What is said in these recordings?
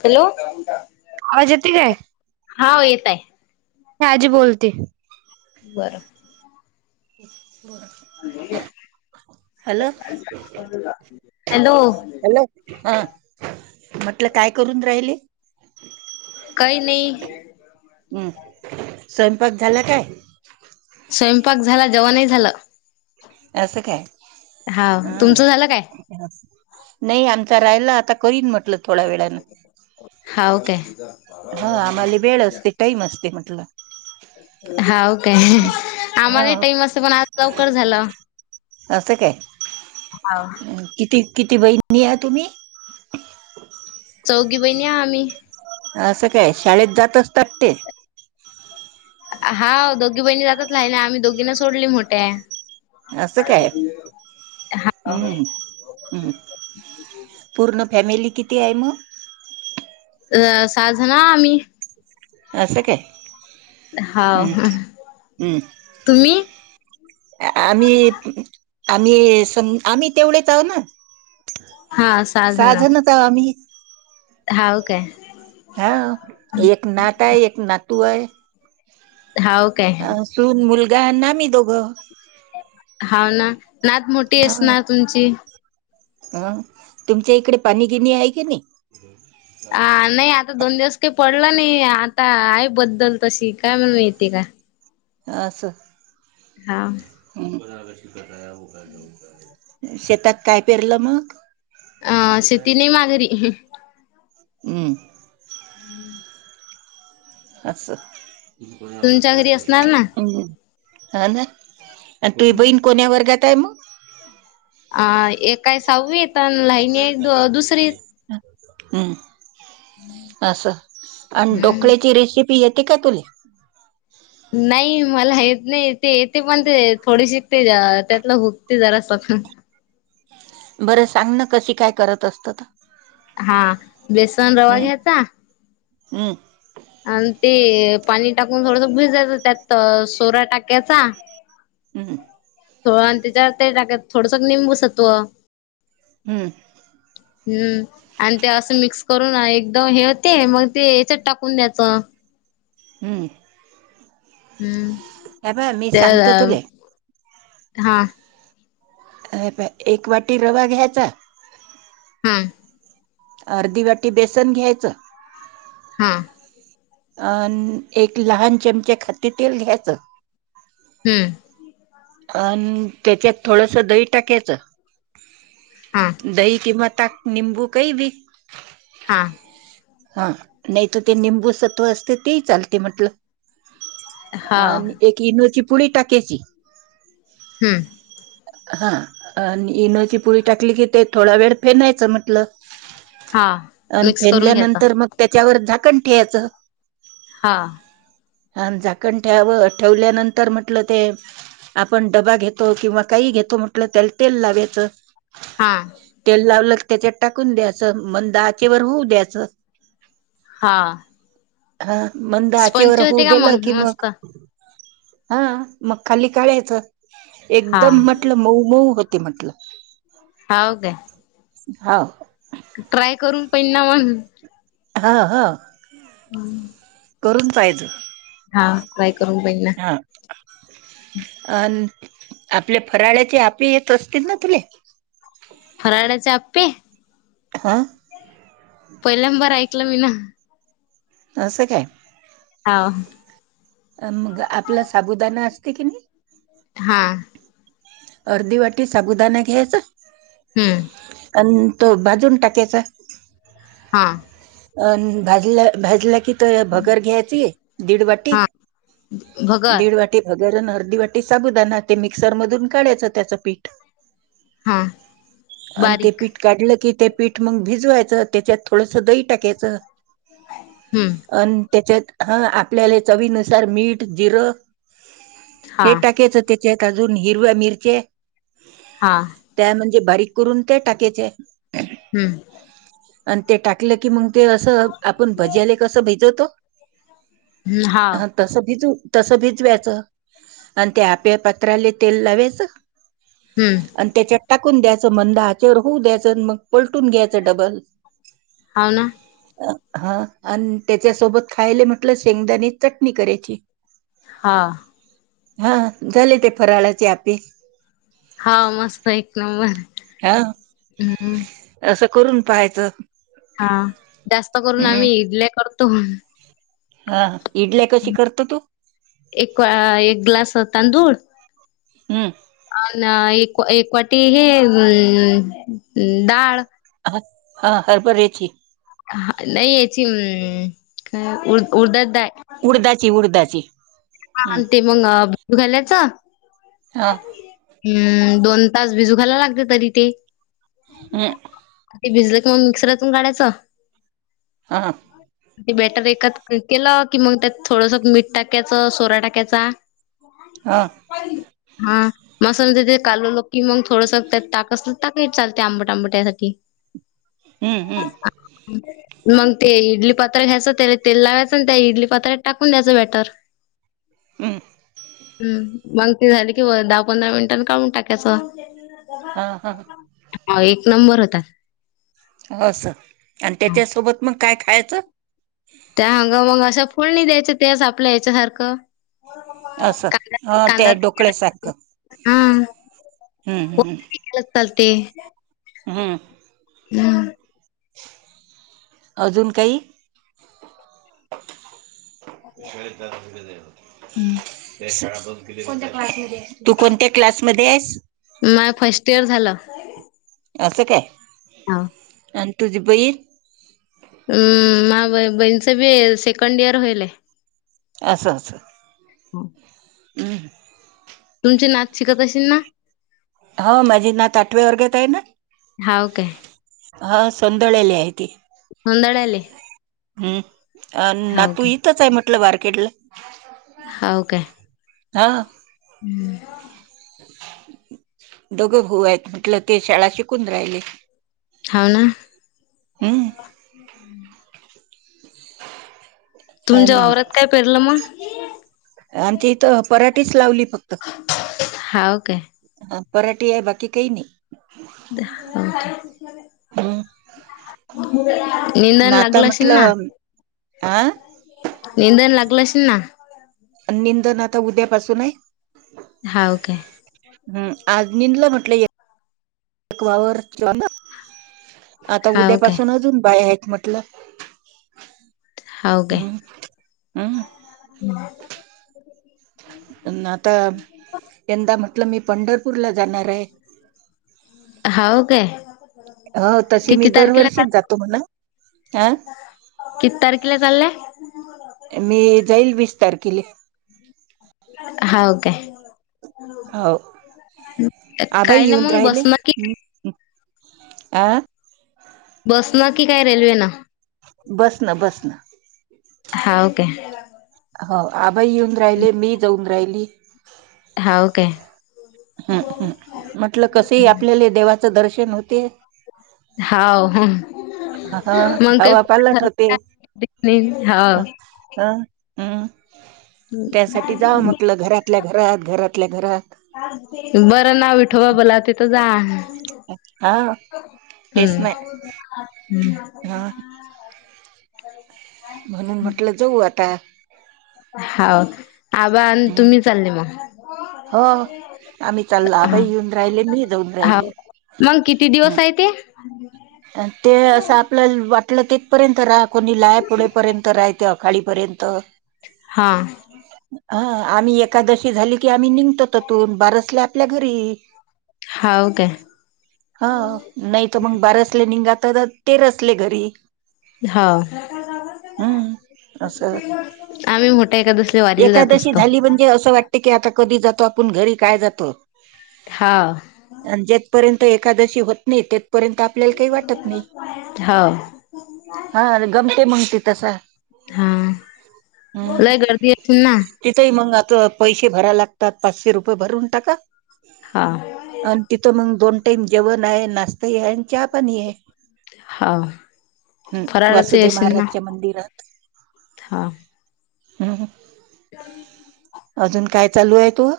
Hello आवाज येते हा येत आहे. हजी बोलते. बरं हम्म बोलूया हॅलो हॅलो हा म्हटलं काय करून राहिले. काय नाही. हम्म स्वयंपाक झाला काय? स्वयंपाक झाला जेवणही झालं. असं काय हा अं तुमचं झालं काय नाही आमचा राहायला आता करीन म्ह थोड्या वे हाव काय ह आम्हा वेळ असते टाईम असते. अठला हाव काय आम्हाला टाईम असत पण आज लवकर झालं अस स काय हा किती किती बहिणी या तुम्ही चौघी बहिणी या आम्ही असं काय शाळेत जातचतात ते. हा दोघी बहिणी जातच रा ना आम्ही दोघीना सोडली मोठ्या [inaudible] असं काय हम्म हम्म पूर्ण फॅमिली किती आहे मग. अ साध ना आम्ही. अ स काे हा तुम्ही आम्ही आम्ही स आम्ही तेवढेच आहो ना- हा सहा जण सहाजनच आम्ही हाव काय हा एक नात आहे एक नातू आहे हाव काय अ सून मुलगा ना आम्ही दोघ हाव ना नात मोठी आहे ना तुमचं? हा तुमच्या इकडे पाणी गिणी आहे की नाही हा नाही आता दोन दिवस काही पडला नाही आता आई बद्दल तर शिकाय म्हण येते का अस हा शेतात काय पेरलं मग अ शेती नाही मागरी हम्म. अस तुमच्या घरी असणार ना हा ना. आणि तु बन कोण्या वर्गात आहे म. अ ए काय सहावीेत आणि लहिनी एक द दुसरी. हम्म अस आणि हम्म डोकळेची रेसिपी. पी येते काय तुला. नाही मला येत नाही ते येते पण ते थोडे शिकते त्यातलं हुकते जरा स्वतः. ह. बरं सांग ना कशी काय करत असत तर. हा बेसन रवा हम्म घ्याचा. हम्म. आणि ते पाणी टाकून थोडस भुज जायचं त्यात सोडा टाक्याचा. हम्म. थोड आणि त्याच्यावर ते टाकत थोडस निंबूसत्व. हम्म. हम्म आणि ते असं मिक्स करून एकदम हे होते मग ते याच्यात टाकून द्यायचं. हम्म. हम्म. अ बा मी त्या सांगतो तुला. हा. अर प एक वाटी रवा घ्यायचा. हा अर्धी वाटी बेसन घ्यायचं. हम्म. अ एक लहान चमचे खादे तेल घ्यायचं हम्म अ त्यांच्यात थोडस दही टाकायचं हा दही किं तात निबू काही ब हा हा नाही तर ते निंबूसत्व असते तेही चालते म्हटलं हा आणि एक इनो ची पुडी टाक्याची हम्म हा आणि इनोची पुडी टाकली की ते थोडा वेळ फेनायचं म्हटलं हा अ मिक्स करून घ्यायचा फेडल्यानंतर मग त्यांच्यावर झाकण ठेवायचं हा ह झाकण ठेवल्यानंतर म्हटलं ते आपण डबा घेतो किंवा काही घेतो म्हटल त्याला तेल लावाच हा तेल लावल त्यांच्यात टाकून द्यायचं मग आचेवर होऊ द्यायचं हा हा मंद आचीवर स्पंच होऊ होते का दिलं की मग मस्त हा मग खाली का काढयचे हा एकदम म्हटलं मऊ मऊ होती म्हटलं हो का हा ट्राय करून पण ना म्हण हा हा हम् करून पाहिचे काय करून पहि ना [unintelligible] अ आपल्या फराळ्याचे आपी येत असतील ना तुले फराळाच्या आपे हा पहिल्यांबर ऐकलं मी ना अससं काय ह अ मग आपला साबुदाणा असते की नाही हा अर्धी वाटी साबुदाणा घ्यायचा हम्म आणि तो भाजून टाकायचा हा अं भाजला भाजला की भगर घ्यायची दीड वाटी हा भगर दीड वाटी गरण अर्धी वाटी साबुदाना ते मिक्सर मधून काढायचं त्याचं पीठ हा आणि ते बारीक पीठ काढलं की ते पीठ मग भिजवायचं त्यांच्यात थोडस दही टाकायचं हम्म अ त्यांच्यात हा आपल्याला चवीनुसार मीठ जिरं हा हे टाकायचं ते का अजून हिरव्या मिरचे हा ते बारीक करून ते टाकयचे हम्म आणि ते टाकलं की मग ते असं आपण भज्याले कसं भिजवतो हा तस भिजू तसं भिजवायचं आणि ते आप्या पात्राले तेल हम्म लावायचं आणि त्याच्या टाकुन द्यायचं मंद आचेवर होऊ द्यायचं मग पलटून घ्यायचं डबल होव ना हा आणि त्याच्यासोबत खायला म्हटलं शेंगदाणे चटणी करायची हा हा झाले ते फराळाची आप्पे हा मस्त एक नंबर हा हम् असं करून पाहायचं हा जास्त करून हम्म आम्ही इडल्या करतो. हा इडल्या कशी करतो तु एक एक ग्लास तांदूळ हम्म अन् एक एक वाटी हे अ डाळ हा हरभरेची हा नाही याची उडदाची डाळ उडदाची उडदाची हा हम्म ते मग भिजु घालायच हा हम् दोन तास भिजू घायला लागते तरी ते हम ते भिजले का मग मिक्सरातून काढायचं हा ते बॅटर एकात केलं की मग त्यात थोडसं मीठ टाकयचं सोडा टाकायचा हां मग समजा ते कालवलं की मग थोडसं ताक अस ताकही चालते आंबट आंबट यासाठी हम्म हम्म मग ते इडली पात्र घ्यायचं त्याला तेल लावायचं आणि त्या इडली पात्रात टाकून द्यायचं बॅटर हमं हम मग ते झाली कि वर दहा पंधरा मिनिटांन काढून टाकायचं हा हां हो एक नंबर होता असं आणि त्याच्यासोबत मग काय खायचं त्या हंग मग अशा फोडणी द्यायचं तेच आपल्या याच्या सारखं असं अ ते आहे ढोकळ्यासारखं हा हम्म हम हम् ल ते [unintelligible] हम्म हम् [inaudible] अजुन काही श्वर त्या त होत [unintelligible] हम्म [unintelligible] ण्या क्लास [unintelligible] तू कोणत्या क्लासमध्ये आहेस माहे फर्स्ट इयर झालं असं काय हां आणि तुझी बहीण हम्म माह्या बहीणचं बी सेकंड इयर होईल आहे अससं असं हम हं तुमची नात शिकत असेल ना हो माझी नात आठवे वर्गेत आहे ना. हाव काय हा संदळली आहे ती. संदळली हम्म नातू इथंच आहे म्हटलं मार्केटला. हो काय. हा हम्म [unintelligible] दोघं भाऊ आहेत म्हटलं ते शाळा शिकून राहिले. हाव ना हम्म तुमच्या वावरात काय पेरलं मग? आणि ते इथं पराठीेच लावली. फक्त हाव काय. पराठी आहे बाकी काही नाही. हम्म [inaudible] निंदन लागल नाता असेल ना? म्हटलं आ निंदन लागल असेल ना? निंदन आता उद्यापासून आहे. होऊ काय हम् आज निंदला म्हटलंय. एक वावर ना आता हाव काय उद्यापासून अजून बाया म्हटलं हाव हम् हम् ह आता यंदा म्हटलं मी पंढरपूरला जाणार आहे. हव काय हो तशी मी किती तारखेला दरवर्षीच चाल जातो म्हणा. किती तारखेला चालल्या? मी जाईल वीस तारखेले हाव काय हा काय आबा काय ना येऊन मग राहिले. बसनं की आ. बस नी की काय रेल्वे न. बस ना बस ना हाव काय. हो आबा येऊन राहिले मी जाऊन राहिली. हाव काय. हम्म हम् म्हटलं कस आपल्याला देवाचं दर्शन होते. हाव. हा मग हवा पालट होते. काही हो हम् त्यासाठी जाव म्हटलं घरातल्या घरात घरातल्या घरात. बरं नाव विठबा बला तिथं जा. हा तेच हम्म नाही हम्म. हा [inaudible] म्हणून म्हटलं जाऊ आता. हा आबा आणि हम्म तुम्ही चालले मग. हो. आम्ही चालला आबा हा येऊन राहिले मी जाऊन राहिले हाव मग किती हम. दिवस आहे ते? ते असं आपल्याला वाट आपलं तेथपर्यंत राहा कोणी लाय पुढेपर्यंत राहा ते आखाडीपर्यंत. हा. हा आम्ही एकादशी झाली की आम्ही निघतो तिथून बारसले आपल्या घरी. हाव काय [inaudible] हा नाही तर मग बारस निघाले ते असले तिरसला घरी. हा. हम्म. अस आम्ही मोठ्या एकादशीला वारीला जात एकादशी असतो. झाली म्हणजे असं वाटत की आता. कधी जातो आपण घरी काय जातो. हा. पर्यंत एकादशी होत नाही ते. पर्यंत आपल्याला काही वाटत नाही हाव हा गमते मंगते तसा. हा हम् लय गर्दी असेल ना? तिथंही मंग आ. पैसे भरा लागतात पाचशे रुपये भरून टाका हा आणि तिथ मग दोन. टाईम जेवण आहे नाश्ता आहे आणि चहा पाणी आहे. हाव हम् फराळाचं वासुदेव असेल ना? महाराजच्या मंदिरात. हा. हम् हम. [unintelligible] अजून काय चालू आहे तोह..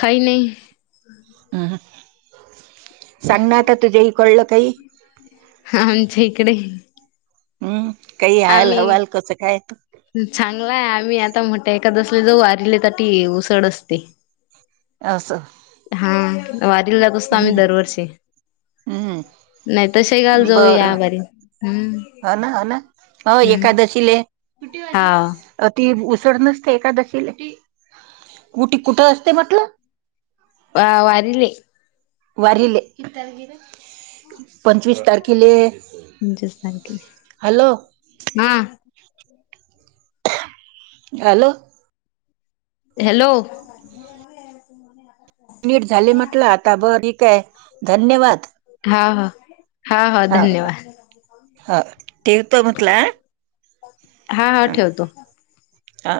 खाय नाही. ह. सांग ना आ तुझेही कळलं काही. आमच्या इकडे हम्म काय हाल आम्ही हवाल कस काय? चांगलाय आम्ही आता म्हणत एखादसले जाऊ दिले ताटी उसळ असते. असं. हा वारीला जात असतो आम्ही हम्म दरवर्षी. नाही तर शेगावला हम्म जाऊ बरं या वारी हम्म ह ना ह ना. हो हम्म एकादशीले हा ती.. सोडत नसते एदशीले कुटी कुठ असते म्हटलं. वा वारीले. वारीले [inaudible] पंचवीस तारखेले. पंचवीस तारखेले हॅलो ह. हॅलो. हॅलो. मिनिट झाले म्हटलं आता बर ठीक आहे धन्यवाद. हा हा हा हा ह धन्यवाद. ह ठतो म्हटलं हा हा ह. ठेवतो. हा.